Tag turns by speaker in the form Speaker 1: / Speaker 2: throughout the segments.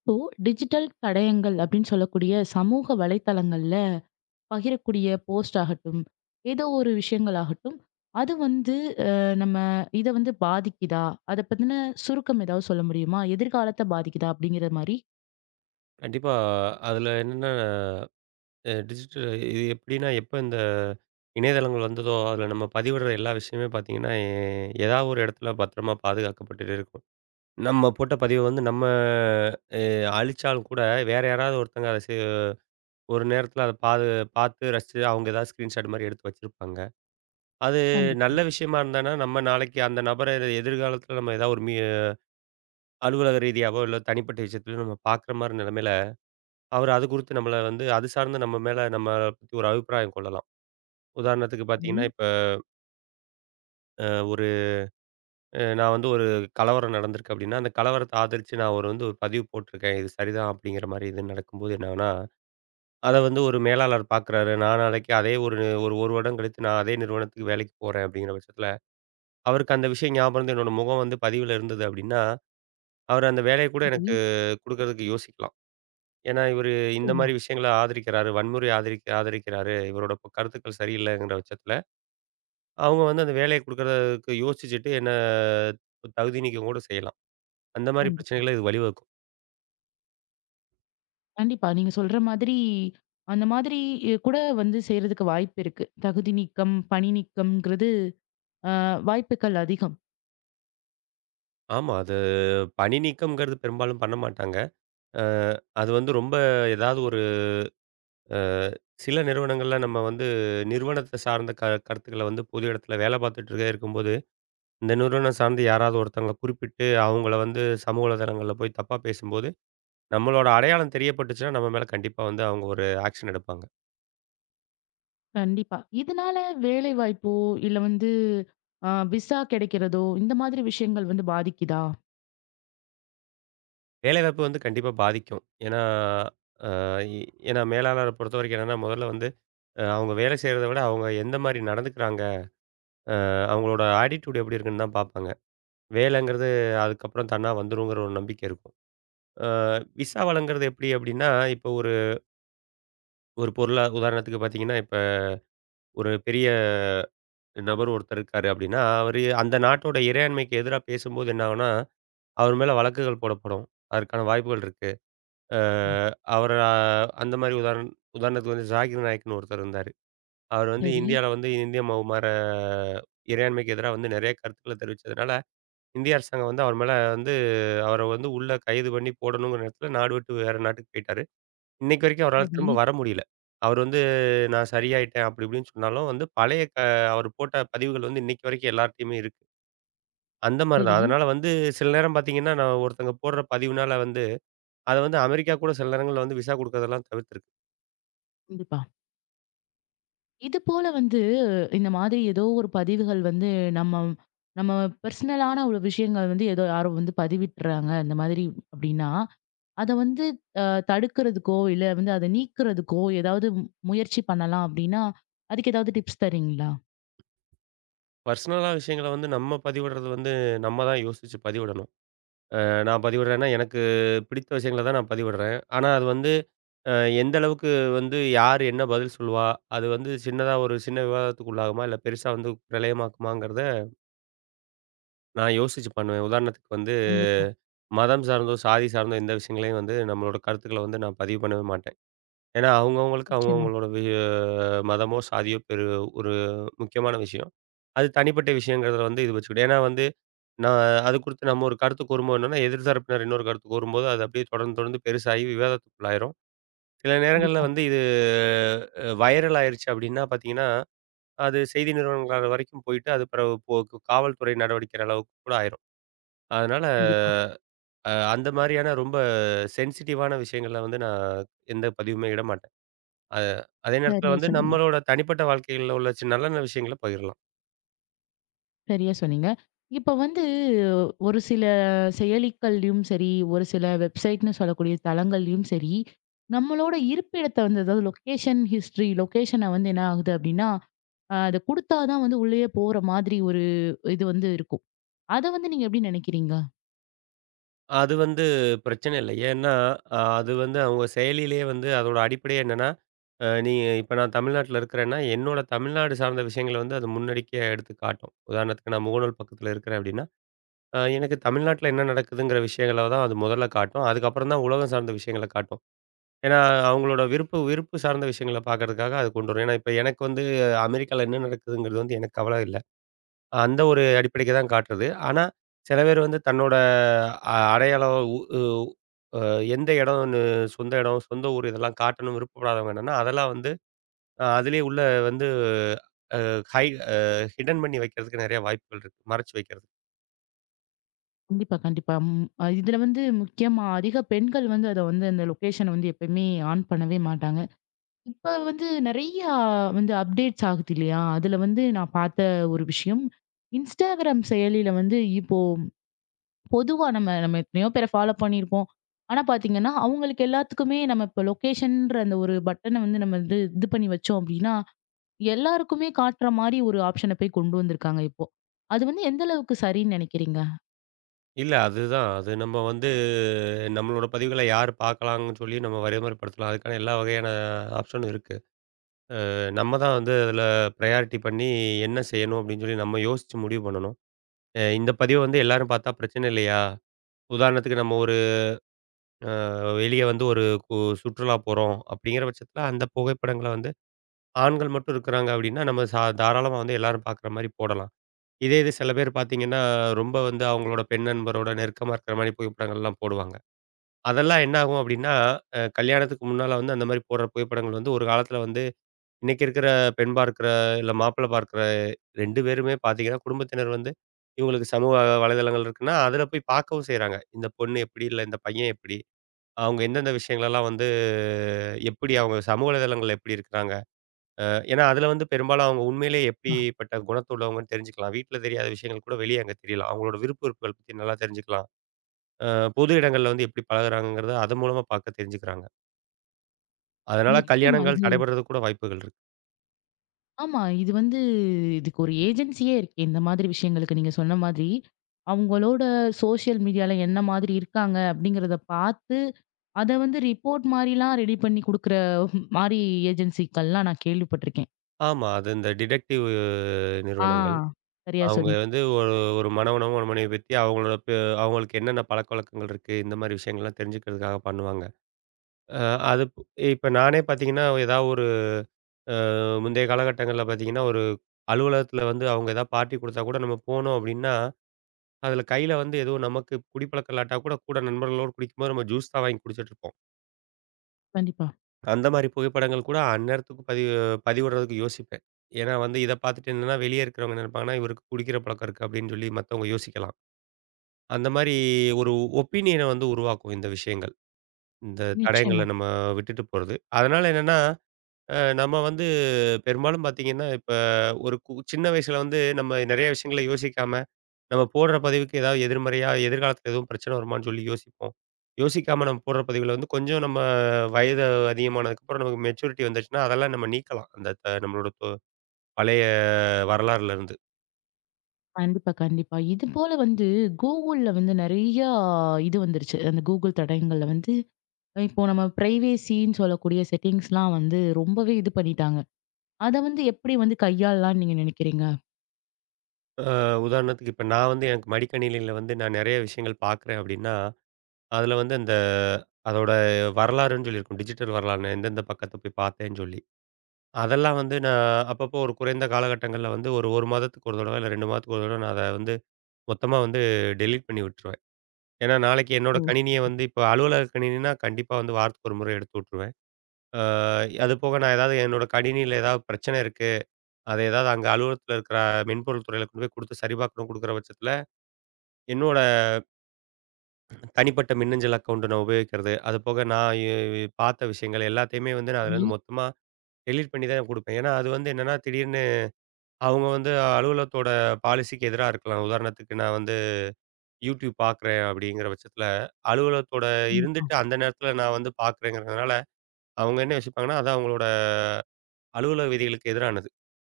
Speaker 1: இப்போ டிஜிட்டல் தடயங்கள் அப்படின்னு சொல்லக்கூடிய சமூக வலைத்தளங்கள்ல பகிரக்கூடிய போஸ்ட் ஆகட்டும், ஏதோ ஒரு விஷயங்கள் ஆகட்டும், அது வந்து நம்ம இதை வந்து பாதிக்குதா? அதை பத்தின சுருக்கம் ஏதாவது சொல்ல முடியுமா? எதிர்காலத்தை பாதிக்குதா அப்படிங்கிற மாதிரி.
Speaker 2: கண்டிப்பா. அதுல என்னன்னா, டிஜிட்டல் இது எப்படின்னா, எப்ப இந்த இணையதளங்கள் வந்ததோ, அதுல நம்ம பதிவிடுற எல்லா விஷயமே பார்த்தீங்கன்னா, ஏதாவது ஒரு இடத்துல பத்திரமா பாதுகாக்கப்பட்டுட்டே இருக்கும். நம்ம போட்ட பதிவ வந்து நம்ம அ அழிச்சாலும் கூட, வேற யாராவது ஒருத்தங்க அத ஒரு நேரத்துல அத பார்த்து ரசிச்சு, அவங்க ஏதாவது ஸ்கிரீன்ஷாட் மாரி எடுத்து வச்சிருப்பாங்க. அது
Speaker 1: கண்டிப்பா.
Speaker 2: நல்ல விஷயமா இருந்தன்னா, நம்ம நாளைக்கு அந்த நபர எதிர்காலத்துல நம்ம ஏதாவது ஒரு அலுவலக ரீதியாவோ, இல்ல தனிப்பட்ட விஷயத்திலயோ நம்ம பார்க்குற மாரி நிலைமையில அவரு அது குறித்து நம்மள வந்து அது சார்ந்து நம்ம மேல நம்மள பத்தி ஒரு அபிப்பிராயம் கொள்ளலாம். உதாரணத்துக்கு
Speaker 1: சரி.
Speaker 2: பார்த்தீங்கன்னா, இப்ப அ ஒரு நான் வந்து ஒரு கலவரம் நடந்திருக்கு அப்டின்னா, அந்த கலவரத்த ஆதரிச்சு நான் ஒரு வந்து ஒரு பதிவு போட்டிருக்கேன். இது சரிதான் அப்டிங்கிற மாரி இது நடக்கும்போது என்னாகும்னா, அத வந்து ஒரு மேலாளர் பார்க்குறாரு. நான் நாளைக்கு அதே ஒரு ஒரு 1 வருடம் கழித்து நான் அதே நிறுவனத்துக்கு வேலைக்கு போறேன் அப்டிங்கிற பட்சத்தில, அவருக்கு அந்த விஷயம் ஞாபகம் இருந்து என்னோட முகம் வந்து பதிவுல இருந்தது அப்டின்னா, அவர் அந்த வேலைய கூட
Speaker 1: சரி.
Speaker 2: எனக்கு குடுக்கறதுக்கு யோசிக்கலாம். ஏன்னா, இவரு இந்த
Speaker 1: நிச்சயமா.
Speaker 2: மாரி விஷயங்கள ஆதரிக்கிறாரு. வன்முறைய ஆதரிக்கிறாரு. இவரோட கருத்துக்கள் சரியில்லைங்கிற பட்சத்துல, அவங்க வந்து அந்த வேலைய குடுக்கறதுக்கு யோசிச்சுட்டு என்ன தகுதி நீக்கம் கூட செய்யலாம். அந்த மாரி
Speaker 1: கண்டிப்பா,
Speaker 2: பிரச்சனைகள இது வழிவகுக்கும்.
Speaker 1: கண்டிப்பா நீங்க சொல்ற மாதிரி அந்த மாதிரி கூட வந்து செய்யறதுக்கு வாய்ப்பு இருக்கு. தகுதி நீக்கம் பணி நீக்கம்ங்கிறது வாய்ப்புகள் அதிகம்.
Speaker 2: ஆமா. அது பணி நீக்கம்ங்கிறது பெரும்பாலும் பண்ண மாட்டாங்க. அ அது வந்து ரொம்ப ஏதாவது ஒரு அ சில நிறுவனங்கள்ல நம்ம வந்து நிறுவனத்த சார்ந்த கருத்துக்கள வந்து பொது இடத்துல வேல பார்த்துட்டு இருக்க இருக்கும்போது, இந்த நிறுவனம் சார்ந்து யாராவது ஒருத்தவங்கள குறிப்பிட்டு அவங்கள வந்து சமூக வலைதளங்கள்ல போய் தப்பா பேசும்போது நம்மளோட அடையாளம் தெரியப்பட்டுச்சுன்னா, நம்ம மேல கண்டிப்பா வந்து அவங்க ஒரு ஆக்ஷன் எடுப்பாங்க.
Speaker 1: கண்டிப்பா. இதனால வேலை வாய்ப்போ, இல்ல வந்து அ விசா கிடைக்கிறதோ, இந்த மாதிரி விஷயங்கள் வந்து பாதிக்குதா?
Speaker 2: வேலைவாய்ப்பு வந்து கண்டிப்பா பாதிக்கும். ஏன்னா, அ இ ஏன்னா மேலாளர பொறுத்தவரைக்கும் என்னன்னா, முதல்ல வந்து அவங்க வேலை செய்றத விட, அவங்க எந்த மாரி நடந்துக்கிறாங்க, அவங்களோட ஆட்டிட்யூட் எப்படி இருக்குன்னு தான் பார்ப்பாங்க. வேலைங்கிறது அதுக்கப்புறம் தானா வந்துருங்கிற ஒரு நம்பிக்கை இருக்கும். அ விசா வழங்குறது எப்படி அப்படின்னா, இப்போ ஒரு ஒரு பொருளா உதாரணத்துக்கு பார்த்தீங்கன்னா, இப்ப ஒரு பெரிய நபர் ஒருத்தர் இருக்காரு அப்படின்னா, அவரு அந்த நாட்டோட இறையாண்மைக்கு எதிரா பேசும்போது என்ன ஆகும்னா, அவர் மேல வழக்குகள் போடப்படும். அதற்கான வாய்ப்புகள் இருக்கு. அ
Speaker 1: ஆ.
Speaker 2: அவர அந்த மாரி உதாரணத்துக்கு வந்து ஜாகிர் நாயக்ன்னு ஒருத்தர் இருந்தாரு. அவர் வந்து
Speaker 1: சரி,
Speaker 2: இந்தியால வந்து இந்திய மவுமார இறையாண்மைக்கு எதிரா வந்து நெறைய கருத்துக்கள தெரிவிச்சதுனால, இந்திய அரசாங்கம் வந்து அவர் மேல வந்து அவர வந்து உள்ள கைது பண்ணி போடணுங்கிற நேரத்தில நாடு விட்டு வேற நாட்டுக்கு போயிட்டாரு. இன்னைக்கு வரைக்கும் அவரால
Speaker 1: சரி,
Speaker 2: திரும்ப வர முடியல. அவர் வந்து நான் சரியாயிட்டேன் அப்படி இப்படின்னு சொன்னாலும் வந்து பழைய அவர் போட்ட பதிவுகள் வந்து இன்னைக்கு வரைக்கும் எல்லார்ட்டயுமே இருக்கு. அந்த மாரி தான்.
Speaker 1: சரி.
Speaker 2: அதனால வந்து சில நேரம் பார்த்தீங்கன்னா, நான் ஒருத்தங்க போடுற பதிவுனால வந்து அத வந்து அமெரிக்கா கூட சில நேரங்கள்ல வந்து விசா குடுக்கறதெல்லாம் தவிர்த்திருக்கு.
Speaker 1: கண்டிப்பா. இது போல வந்து இந்த மாதிரி ஏதோ ஒரு பதிவுகள் வந்து நம்ம நம்ம பெர்சனலான ஒரு விஷயங்கள் வந்து ஏதோ யாரோ வந்து பதிவிட்டுறாங்க இந்த மாதிரி. அப்டின்னா, அத வந்து அ தடுக்கிறதுக்கோ, இல்ல வந்து அத நீக்குறதுக்கோ ஏதாவது மு- முயற்சி பண்ணலாம் அப்டின்னா, அதுக்கு ஏதாவது டிப்ஸ் தர்றீங்களா?
Speaker 2: பர்சனலா விஷயங்கள வந்து நம்ம பதிவிடுறது வந்து நம்ம தான் யோசிச்சு பதிவிடணும். நான் பதிவிடுறேன்னா, எனக்கு பிடித்த விஷயங்கள தான் நான் பதிவிடுறேன். ஆனா அது வந்து அ எந்த அளவுக்கு வந்து யார் என்ன பதில் சொல்லுவா? அது வந்து சின்னதா ஒரு சின்ன விவாதத்துக்கு உள்ளாகுமா? இல்ல பெருசா வந்து பிரளயமாக்குமாங்கிறத நான் யோசிச்சு பண்ணுவேன். உதாரணத்துக்கு வந்து
Speaker 1: கண்டிப்பா.
Speaker 2: மதம் சார்ந்தோ, சாதி சார்ந்தோ எந்த விஷயங்களையும் வந்து நம்மளோட கருத்துக்கள வந்து நான் பதிவு பண்ணவே மாட்டேன். ஏன்னா அவங்கவங்களுக்கு
Speaker 1: நிச்சயமா.
Speaker 2: அவங்கவங்களோட மதமோ, சாதியோ ஒரு முக்கியமான விஷயம். அது தனிப்பட்ட விஷயங்கிறதுல வந்து இது வச்சுக்கிட்டு ஏன்னா வந்து நான் அது குறித்து நம்ம ஒரு கருத்து கூறும்போது என்னன்னா, எதிர் தரப்பினர் இன்னொரு கருத்து கூறும்போது, அது அப்படியே தொடர்ந்து, தொடர்ந்து பெருசாகி விவாதத்துக்குள்ளாயிரும். சில நேரங்கள்ல
Speaker 1: கண்டிப்பா,
Speaker 2: வந்து இது வைரல் ஆயிருச்சு அப்படின்னா பார்த்தீங்கன்னா, அது செய்தி நிறுவனங்கள் வரைக்கும் போயிட்டு, அது பிறகு காவல்துறை நடவடிக்கை அளவுக்கு கூட ஆயிரும். அதனால
Speaker 1: கண்டிப்பா.
Speaker 2: அந்த மாரியான ரொம்ப சென்சிட்டிவான விஷயங்கள்ல வந்து நான் எந்த பதிவுமே இட மாட்டேன். அ அதே நேரத்தில
Speaker 1: சரியா
Speaker 2: வந்து
Speaker 1: சொன்னீங்க.
Speaker 2: நம்மளோட தனிப்பட்ட வாழ்க்கைகள்ல உள்ள நல்ல நல்ல விஷயங்கள பகிரலாம்.
Speaker 1: சரியா சொன்னீங்க. இப்ப வந்து ஒரு சில செயலிகள்லயும் சரி, ஒரு சில வெப்சைட்ன்னு சொல்லக்கூடிய தளங்கள்லயும் சரி, நம்மளோட இருப்பிடத்த வந்து, அதாவது லொக்கேஷன் ஹிஸ்டரி, லொக்கேஷன வந்து என்ன ஆகுது அப்டின்னா, அ அத குடுத்தா தான் வந்து உள்ளயே போற மாதிரி ஒரு இது வந்து இருக்கும். அத வந்து நீங்க எப்டி நெனைக்கிறீங்க?
Speaker 2: அது வந்து பிரச்சனை இல்லை. ஏன்னா, அது வந்து அவங்க செயலியிலேயே வந்து அதோட அடிப்படையே என்னன்னா, அ நீ இப்ப நான் தமிழ்நாட்ல இருக்கிறேன்னா, என்னோட தமிழ்நாடு சார்ந்த விஷயங்கள வந்து அது முன்னடிக்கே எடுத்து காட்டும். உதாரணத்துக்கு நான் முகநூல் பக்கத்துல இருக்கிறேன் அப்படின்னா, எனக்கு தமிழ்நாட்ல என்ன நடக்குதுங்கிற விஷயங்கள தான் அது முதல்ல காட்டும். அதுக்கப்புறம் தான் உலகம் சார்ந்த விஷயங்கள காட்டும். ஏன்னா, அவங்களோட விருப்பு விருப்பு சார்ந்த விஷயங்கள பார்க்கறதுக்காக அது கொண்டு வரும். ஏன்னா, இப்ப எனக்கு வந்து அமெரிக்கால என்ன நடக்குதுங்கிறது வந்து எனக்கு கவல இல்ல. அந்த ஒரு அடிப்படைக்கு தான் காட்டுது. ஆனா, சில பேர் வந்து தன்னோட அடையாளம் உ உ அ எந்த இடம்னு சொந்த இடம், சொந்த ஊர் இதெல்லாம் காட்டணும்னு விருப்பப்படாதவங்க என்னன்னா, அதெல்லாம் வந்து அதிலேயே உள்ள வந்து அ ஹை அ ஹிடன் பண்ணி வைக்கிறதுக்கு நெறைய வாய்ப்புகள் இருக்கு. மறைச்சு வைக்கிறது.
Speaker 1: கண்டிப்பா, கண்டிப்பா. ம். இதுல வந்து முக்கியமா அதிக பெண்கள் வந்து அத வந்து அந்த லொக்கேஷன வந்து எப்பயுமே ஆன் பண்ணவே மாட்டாங்க. இப்ப வந்து நெறையா வந்து அப்டேட்ஸ் ஆகுது இல்லையா? அதுல வந்து நான் பார்த்த ஒரு விஷயம், Instagram செயலியில வந்து இப்போ பொதுவா நம்ம நம்ம எத்தனையோ பேர ஃபாலோ பண்ணியிருப்போம். ஆனா பார்த்தீங்கன்னா, அவங்களுக்கு எல்லாத்துக்குமே நம்ம இப்ப லொகேஷன்ற அந்த ஒரு பட்டன வந்து நம்ம வந்து இது பண்ணி வச்சோம் அப்டின்னா, எல்லாருக்குமே காட்டுற மாரி ஒரு ஆப்ஷன போய் கொண்டு வந்திருக்காங்க இப்போ. அது வந்து எந்த அளவுக்கு சரின்னு நெனைக்கிறீங்க?
Speaker 2: இல்ல அதுதான். அது நம்ம வந்து நம்மளோட பதிவுகள யார் பார்க்கலாம்னு சொல்லி நம்ம வரைமுறைப்படுத்தலாம். அதுக்கான எல்லா வகையான ஆப்ஷனும் இருக்கு. நம்ம தான் வந்து அதில ப்ரையாரிட்டி பண்ணி என்ன செய்யணும் அப்படின்னு சொல்லி நம்ம யோசிச்சு முடிவு பண்ணணும். இந்த பதிவ வந்து எல்லாரும் பார்த்தா பிரச்சனை இல்லையா? உதாரணத்துக்கு நம்ம ஒரு வெளிய வந்து ஒரு சுற்றுலா போறோம் அப்படிங்கிற பட்சத்தில, அந்த புகைப்படங்கள வந்து ஆண்கள் மட்டும் இருக்கிறாங்க அப்படின்னா, நம்ம தாராளமா வந்து எல்லாரும் பார்க்குற மாரி போடலாம். இதே இது சில பேர் பார்த்தீங்கன்னா, ரொம்ப வந்து அவங்களோட பெண் நண்பரோட நெருக்கமா இருக்கிற மாரி புகைப்படங்கள்லாம் போடுவாங்க. அதெல்லாம் என்ன ஆகும் அப்படின்னா, கல்யாணத்துக்கு முன்னால வந்து அந்த மாரி போடுற புகைப்படங்கள் வந்து ஒரு காலத்தில வந்து இன்னைக்கு இருக்கிற பெண் பார்க்கிற, இல்ல மாப்பிள்ளை பார்க்கிற 2 பேருமே பார்த்தீங்கன்னா, குடும்பத்தினர் வந்து இவங்களுக்கு சமூக வலைதளங்கள் இருக்குன்னா, அதில போய் பார்க்கவும் செய்றாங்க. இந்த பொண்ணு எப்படி? இல்ல இந்த பையன் எப்படி? அவங்க எந்தெந்த விஷயங்களெல்லாம் வந்து எப்படி அவங்க சமூக வலைதளங்கள்ல எப்படி இருக்கிறாங்க? அ ஏன்னா அதில வந்து பெரும்பாலும் அவங்க உண்மையிலேயே
Speaker 1: ஆ.
Speaker 2: எப்படிப்பட்ட குணத்த உள்ளவங்கன்னு தெரிஞ்சுக்கலாம். வீட்ல தெரியாத விஷயங்கள் கூட வெளிய அங்க தெரியலாம். அவங்களோட விருப்பு வெறுப்புகள் பத்தி நல்லா தெரிஞ்சுக்கலாம். அ பொது இடங்கள்ல வந்து எப்படி பழகுறாங்கங்கிறத அதன் மூலமா பார்க்க தெரிஞ்சுக்கிறாங்க. அதனால
Speaker 1: நிச்சயமா.
Speaker 2: கல்யாணங்கள் தடைபடுறதுக்கு கூட வாய்ப்புகள் இருக்கு.
Speaker 1: ஆமா. இது வந்து இதுக்கு ஒரு ஏஜென்சியே இருக்கே. இந்த மாதிரி விஷயங்களுக்கு, நீங்க சொன்ன மாதிரி, அவங்களோட சோஷியல் மீடியால என்ன மாதிரி இருக்காங்க அப்படிங்கிறத பார்த்து, அத வந்து ரிப்போர்ட் மாரிலாம் ரெடி பண்ணி குடுக்குற மாரி ஏஜென்சிக்கள்லாம் நான் கேள்விப்பட்டுருக்கேன்.
Speaker 2: ஆமா. அது இந்த டிடெக்டிவ்
Speaker 1: ஆ.
Speaker 2: நிறுவனங்கள்.
Speaker 1: சரியா
Speaker 2: அவங்க
Speaker 1: சொன்னீங்க.
Speaker 2: வந்து ஒரு ஒரு மணவனோ, மணமனைவிய பத்தி அவங்களோட அவங்களுக்கு என்னென்ன பழக்கவழக்கங்கள் இருக்கு? இந்த மாரி விஷயங்கள்லாம் தெரிஞ்சுக்கிறதுக்காக பண்ணுவாங்க. அ அது இப்ப நானே பார்த்தீங்கன்னா, ஏதாவது ஒரு அ முந்தைய காலகட்டங்கள்ல பார்த்தீங்கன்னா, ஒரு அலுவலகத்தில வந்து அவங்க ஏதாவது பார்ட்டி குடுத்தா கூட நம்ம போனோம் அப்டின்னா, அதில கையில வந்து எதுவும் நமக்கு குடிப்பழக்கம் இல்லாட்டா கூட, கூட நண்பர்களோடு குடிக்கும்போது நம்ம ஜூஸ் தான் வாங்கி குடிச்சிட்டுருப்போம்.
Speaker 1: கண்டிப்பா.
Speaker 2: அந்த மாரி புகைப்படங்கள் கூட அந்நேரத்துக்கு பதிவிடுறதுக்கு யோசிப்பேன். ஏன்னா வந்து இத பார்த்துட்டு என்னன்னா, வெளிய இருக்கிறவங்க என்ன நினைப்பாங்கன்னா, இவருக்கு குடிக்கிற பழக்கம் இருக்கு அப்டின்னு சொல்லி மத்தவங்க யோசிக்கலாம். அந்த மாரி ஒரு ஒப்பீனியன வந்து உருவாக்கும் இந்த விஷயங்கள். இந்த தடயங்கள
Speaker 1: நிச்சயமா.
Speaker 2: நம்ம விட்டுட்டு போறது. அதனால என்னன்னா நம்ம வந்து பெரும்பாலும் பார்த்தீங்கன்னா, இப்ப ஒரு சின்ன வயசுல வந்து நம்ம நெறைய விஷயங்கள யோசிக்காம, நம்ம போடுற பதிவுக்கு ஏதாவது எதிர்மறையா எதிர்காலத்தில எதுவும் பிரச்சனை வருமான்னு சொல்லி யோசிப்போம். யோசிக்காம நம்ம போடுற பதிவுகள வந்து கொஞ்சம் நம்ம வயது அதிகமானதுக்கப்புறம் நமக்கு மெச்சூரிட்டி வந்துருச்சுன்னா, அதெல்லாம் நம்ம நீக்கலாம். அந்த நம்மளோட பழைய வரலாறுலருந்து.
Speaker 1: கண்டிப்பா, கண்டிப்பா. இதுபோல வந்து Googleல வந்து நெறையா இது வந்துருச்சு. அந்த Google தடயங்கள்ல வந்து இப்போ நம்ம பிரைவேசின்னு சொல்லக்கூடிய செட்டிங்ஸ்லாம் வந்து ரொம்பவே இது பண்ணிட்டாங்க. அத வந்து எப்படி வந்து கையாளலாம்ன்னு நீங்க நினைக்கிறீங்க?
Speaker 2: அ உதாரணத்துக்கு இப்ப நான் வந்து எனக்கு மடிக்கணினியில வந்து நான் நெறைய விஷயங்கள் பார்க்குறேன் அப்டின்னா, அதுல வந்து அந்த அதோட வரலாறுன்னு சொல்லியிருக்கும். டிஜிட்டல் வரலாறுன்னு எந்தெந்த பக்கத்த போய் பார்த்தேன்னு சொல்லி. அதெல்லாம் வந்து நான் அப்பப்போ ஒரு குறைந்த காலகட்டங்கள்ல வந்து ஒரு 1 மாதத்துக்கு ஒரு தடவ, இல்ல 2 மாதத்துக்கு ஒரு தடவ நான் அத வந்து மொத்தமா வந்து டெலீட் பண்ணி விட்டுருவேன். ஏன்னா, நாளைக்கு என்னோட
Speaker 1: ஓ!
Speaker 2: கணினிய வந்து இப்போ அலுவலக கணினின்னா கண்டிப்பா வந்து வாரத்துக்கு ஒரு முறை எடுத்து விட்டுருவேன். அ அது போக நான் ஏதாவது என்னோட கணினியில ஏதாவது பிரச்சனை இருக்கு. அத ஏதாவது அங்க அலுவலகத்தில இருக்கிற மென்பொருள் துறையில கொண்டு போய் குடுத்து சரிபார்க்கணும் குடுக்குற பட்சத்தில, என்னோட தனிப்பட்ட மின்னஞ்சல் அக்கவுண்ட் நான் உபயோகிக்கிறது. அது போக நான் பார்த்த விஷயங்கள் எல்லாத்தையுமே வந்து நான்
Speaker 1: சரி.
Speaker 2: அதுலேருந்து மொத்தமா டெலீட் பண்ணி தான் குடுப்பேன். ஏன்னா, அது வந்து என்னன்னா திடீர்னு அவங்க வந்து அலுவலகத்தோட பாலிசிக்கு எதிரா இருக்கலாம். உதாரணத்துக்கு நான் வந்து யூடியூப் பார்க்குறேன் அப்படிங்கிற பட்சத்தில, அலுவலகத்தோட
Speaker 1: கண்டிப்பா.
Speaker 2: இருந்துட்டு அந்த நேரத்தில நான் வந்து பார்க்குறேங்கிறதுனால, அவங்க என்ன யோசிப்பாங்கன்னா, அது அவங்களோட அலுவலக விதிகளுக்கு எதிரானது.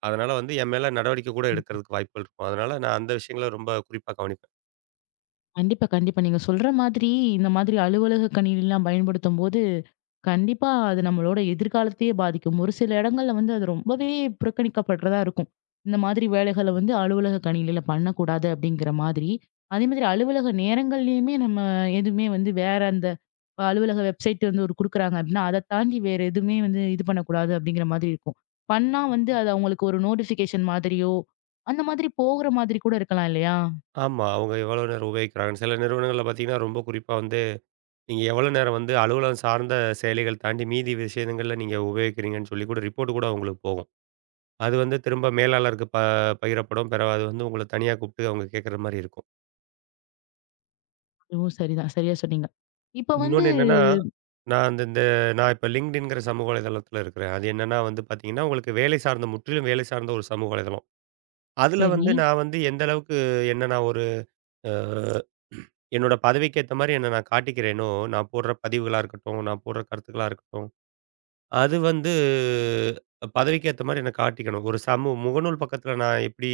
Speaker 2: அதனால வந்து என் மேல நடவடிக்கை கூட
Speaker 1: ம்.
Speaker 2: எடுக்கிறதுக்கு வாய்ப்புகள் இருக்கும். அதனால நான் அந்த விஷயங்கள ரொம்ப குறிப்பா கவனிப்பேன்.
Speaker 1: கண்டிப்பா, கண்டிப்பா. நீங்க சொல்ற மாதிரி, இந்த மாதிரி அலுவலக கணினிலாம் பயன்படுத்தும்போது, கண்டிப்பா அது நம்மளோட எதிர்காலத்தையே பாதிக்கும். ஒரு சில இடங்கள்ல வந்து அது ரொம்பவே புறக்கணிக்கப்படுறதா இருக்கும். இந்த மாதிரி வேலைகள வந்து அலுவலக கணினியில பண்ணக்கூடாது அப்படிங்கிற மாதிரி. அதே மாதிரி அலுவலக நேரங்கள்லயுமே நம்ம எதுவுமே வந்து வேற அந்த அலுவலக வெப்சைட் வந்து ஒரு குடுக்குறாங்க அப்படின்னா, அத தாண்டி வேற எதுவுமே வந்து இது பண்ணக்கூடாது அப்படிங்கிற மாதிரி இருக்கும். பண்ணா வந்து அது அவங்களுக்கு ஒரு நோட்டிஃபிகேஷன் மாதிரியோ, அந்த மாதிரி போகிற மாதிரி கூட இருக்கலாம் இல்லையா?
Speaker 2: ஆமா, அவங்க எவ்வளோ நேரம் உபயோகிக்கிறாங்கன்னு. சில நிறுவனங்கள்ல பார்த்தீங்கன்னா, ரொம்ப குறிப்பா வந்து நீங்க எவ்வளோ நேரம் வந்து அலுவலகம் சார்ந்த செயலிகள் தாண்டி மீதி விஷயங்கள்ல நீங்க உபயோகிக்கிறீங்கன்னு சொல்லி கூட ரிப்போர்ட் கூட அவங்களுக்கு போகும். அது வந்து திரும்ப மேலாளருக்கு பகிரப்படும். பிறவு அது வந்து உங்கள தனியா கூப்ட்டு அவங்க கேட்குற மாரி இருக்கும்.
Speaker 1: ஓ! சரிதான். சரியா சொன்னீங்க. இப்ப வந்து
Speaker 2: இன்னொன்னு என்னன்னா, நான் அந்த இந்த நான் இப்ப LinkedInங்கிற சமூக வலைதளத்தில இருக்கிறேன். அது என்னன்னா வந்து பார்த்தீங்கன்னா, உங்களுக்கு வேலை சார்ந்த முற்றிலும் வேலை சார்ந்த ஒரு சமூக வலைதளம். அதில வந்து
Speaker 1: சரி.
Speaker 2: நான் வந்து எந்த அளவுக்கு என்ன நான் ஒரு அ என்னோட பதவிக்கு ஏத்த மாரி என்ன நான் காட்டிக்கிறேனோ, நான் போடுற பதிவுகளா இருக்கட்டும், நான் போடுற கருத்துக்களா இருக்கட்டும், அது வந்து பதவிக்கு ஏத்த மாரி என்ன காட்டிக்கணும். ஒரு முகநூல் பக்கத்தில நான் எப்படி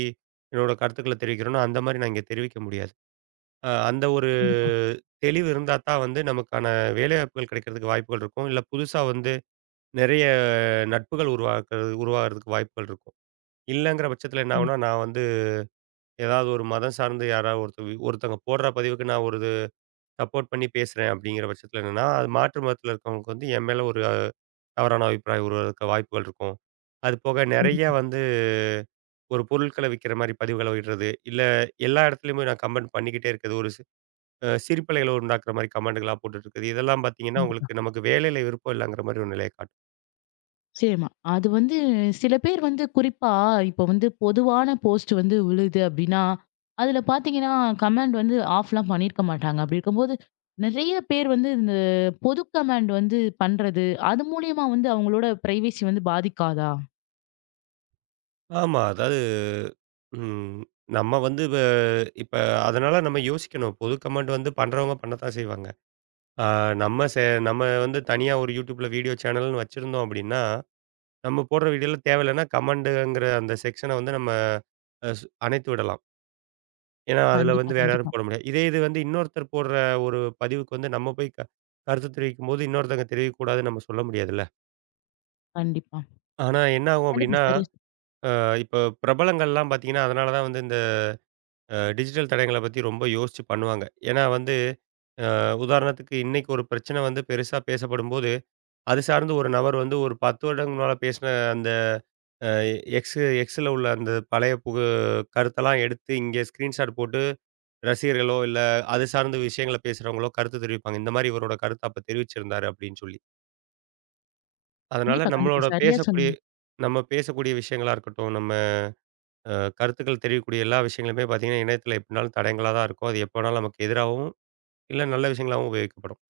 Speaker 2: என்னோட கருத்துக்கள தெரிவிக்கிறேனோ, அந்த மாரி நான் இங்க தெரிவிக்க முடியாது. அந்த ஒரு
Speaker 1: கண்டிப்பா.
Speaker 2: தெளிவு இருந்தா தான் வந்து நமக்கான வேலைவாய்ப்புகள் கிடைக்கிறதுக்கு வாய்ப்புகள் இருக்கும். இல்ல புதுசா வந்து நெறைய நட்புகள் உருவாகுறதுக்கு வாய்ப்புகள் இருக்கும். இல்லங்கிற பட்சத்தில என்ன
Speaker 1: ம்.
Speaker 2: ஆகும்னா, நான் வந்து ஏதாவது ஒரு மதம் சார்ந்து யாராவது ஒருத்தங்க ஒருத்தவங்க போடுற பதிவுக்கு நான் ஒரு இது சப்போர்ட் பண்ணி பேசுறேன் அப்படிங்கிற பட்சத்தில என்னன்னா, அது மாற்று மதத்தில இருக்கவங்களுக்கு வந்து என் மேல ஒரு தவறான அபிப்பிராயம் உருவாகுறதுக்கு வாய்ப்புகள் இருக்கும். அது போக நெறைய
Speaker 1: கண்டிப்பா,
Speaker 2: வந்து ஒரு பொருட்கள விக்கிற மாரி பதிவுகள விடுறது, இல்ல எல்லா இடத்துலயுமே நான் கமெண்ட் பண்ணிக்கிட்டே இருக்கிறது ஒரு சி அ சிரிப்பலைகளை உண்டாக்குற மாரி கமெண்டுகளா போட்டுட்டு இருக்குது. இதெல்லாம் பார்த்தீங்கன்னா,
Speaker 1: கண்டிப்பா.
Speaker 2: உங்களுக்கு நமக்கு வேலையில விருப்பம் இல்லங்கிற மாரி ஒரு நிலைய காட்டும்.
Speaker 1: நிச்சயமா. அது வந்து சில பேர் வந்து குறிப்பா இப்ப வந்து பொதுவான போஸ்ட் வந்து விழுது அப்டின்னா, அதுல பார்த்தீங்கன்னா கமெண்ட் வந்து ஆஃப்லாம் பண்ணியிருக்க மாட்டாங்க. அப்டி இருக்கும்போது, நெறைய பேர் வந்து இந்த பொது கமெண்ட் வந்து பண்றது, அது மூலியமா வந்து அவங்களோட பிரைவசி வந்து பாதிக்காதா?
Speaker 2: ஆமா. அதாவது ம் நம்ம வந்து இப்ப அதனால நம்ம யோசிக்கணும். பொது கமெண்ட் வந்து பண்றவங்க பண்ணத்தான் செய்வாங்க. ஆ நம்ம நம்ம வந்து தனியா ஒரு YouTubeல வீடியோ சேனல்னு வச்சிருந்தோம் அப்படின்னா, நம்ம போடுற வீடியோல தேவையில்லன்னா கமெண்டுங்கிற அந்த செக்ஷன வந்து நம்ம அ சு அணைத்து விடலாம். ஏன்னா, அதில
Speaker 1: கண்டிப்பா,
Speaker 2: வந்து வேற யாரும்
Speaker 1: கண்டிப்பா,
Speaker 2: போட முடியாது. இதே இது வந்து இன்னொருத்தர் போடுற ஒரு பதிவுக்கு வந்து நம்ம போய் கருத்து தெரிவிக்கும்போது, இன்னொருத்தங்க தெரிவிக்கக்கூடாதுன்னு நம்ம சொல்ல முடியாதுல்ல.
Speaker 1: கண்டிப்பா.
Speaker 2: ஆனா என்ன ஆகும்
Speaker 1: கண்டிப்பா.
Speaker 2: அப்படின்னா,
Speaker 1: சரியா சொ
Speaker 2: இப்போ பிரபலங்கள்லாம் பார்த்தீங்கன்னா, அதனால தான் வந்து இந்த டிஜிட்டல் தடயங்கள பத்தி ரொம்ப யோசிச்சு பண்ணுவாங்க. ஏன்னா வந்து உதாரணத்துக்கு இன்னைக்கு ஒரு பிரச்சனை வந்து பெருசா பேசப்படும்போது, அது சார்ந்து ஒரு நபர் வந்து ஒரு 10 வருடங்களுக்கு முன்னால பேசின அந்த அ எக்ஸ் எக்ஸ்ல உள்ள அந்த பழைய கருத்தெல்லாம் எடுத்து இங்கே ஸ்கிரீன்ஷாட் போட்டு ரசிகர்களோ, இல்ல அது சார்ந்த விஷயங்கள பேசுறவங்களோ கருத்து தெரிவிப்பாங்க. இந்த மாரி இவரோட கருத்த அப்ப தெரிவிச்சிருந்தாரு அப்படின்னு சொல்லி. அதனால
Speaker 1: கண்டிப்பா, கண்டிப்பா.
Speaker 2: நம்மளோட
Speaker 1: சரியா
Speaker 2: பேசக்கூடிய
Speaker 1: சொன்னீங்க.
Speaker 2: நம்ம பேசக்கூடிய விஷயங்களா இருக்கட்டும், நம்ம அ கருத்துக்கள் தெரியக்கூடிய எல்லா விஷயங்களுமே பார்த்தீங்கன்னா, இணையத்தில எப்படினாலும் தடயங்களா தான் இருக்கும். அது எப்ப வேணாலும் நமக்கு எதிராவும், இல்ல நல்ல விஷயங்களாவும் உபயோகிக்கப்படும்.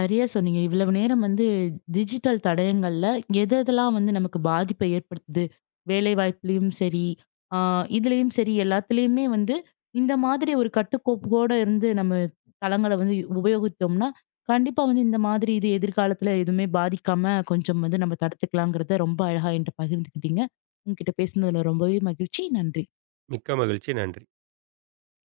Speaker 1: சரியா சொன்னீங்க. இவ்வளவு நேரம் வந்து டிஜிட்டல் தடயங்கள்ல எது எதெல்லாம் வந்து நமக்கு பாதிப்பை ஏற்படுத்துது? வேலைவாய்ப்புலயும் சரி, ஆ இதுலயும் சரி, எல்லாத்துலயுமே வந்து இந்த மாதிரி ஒரு கட்டுக்கோப்போட இருந்து நம்ம தளங்கள வந்து உபயோகித்தோம்னா, கண்டிப்பா வந்து இந்த மாதிரி இது எதிர்காலத்துல எதுவுமே பாதிக்காம கொஞ்சம் வந்து நம்ம தடுத்துக்கலாங்கிறத ரொம்ப அழகா என்ட்ட பகிர்ந்துக்கிட்டீங்க. உங்ககிட்ட பேசினதுல ரொம்பவே மகிழ்ச்சி. நன்றி.
Speaker 2: மிக்க மகிழ்ச்சி. நன்றி.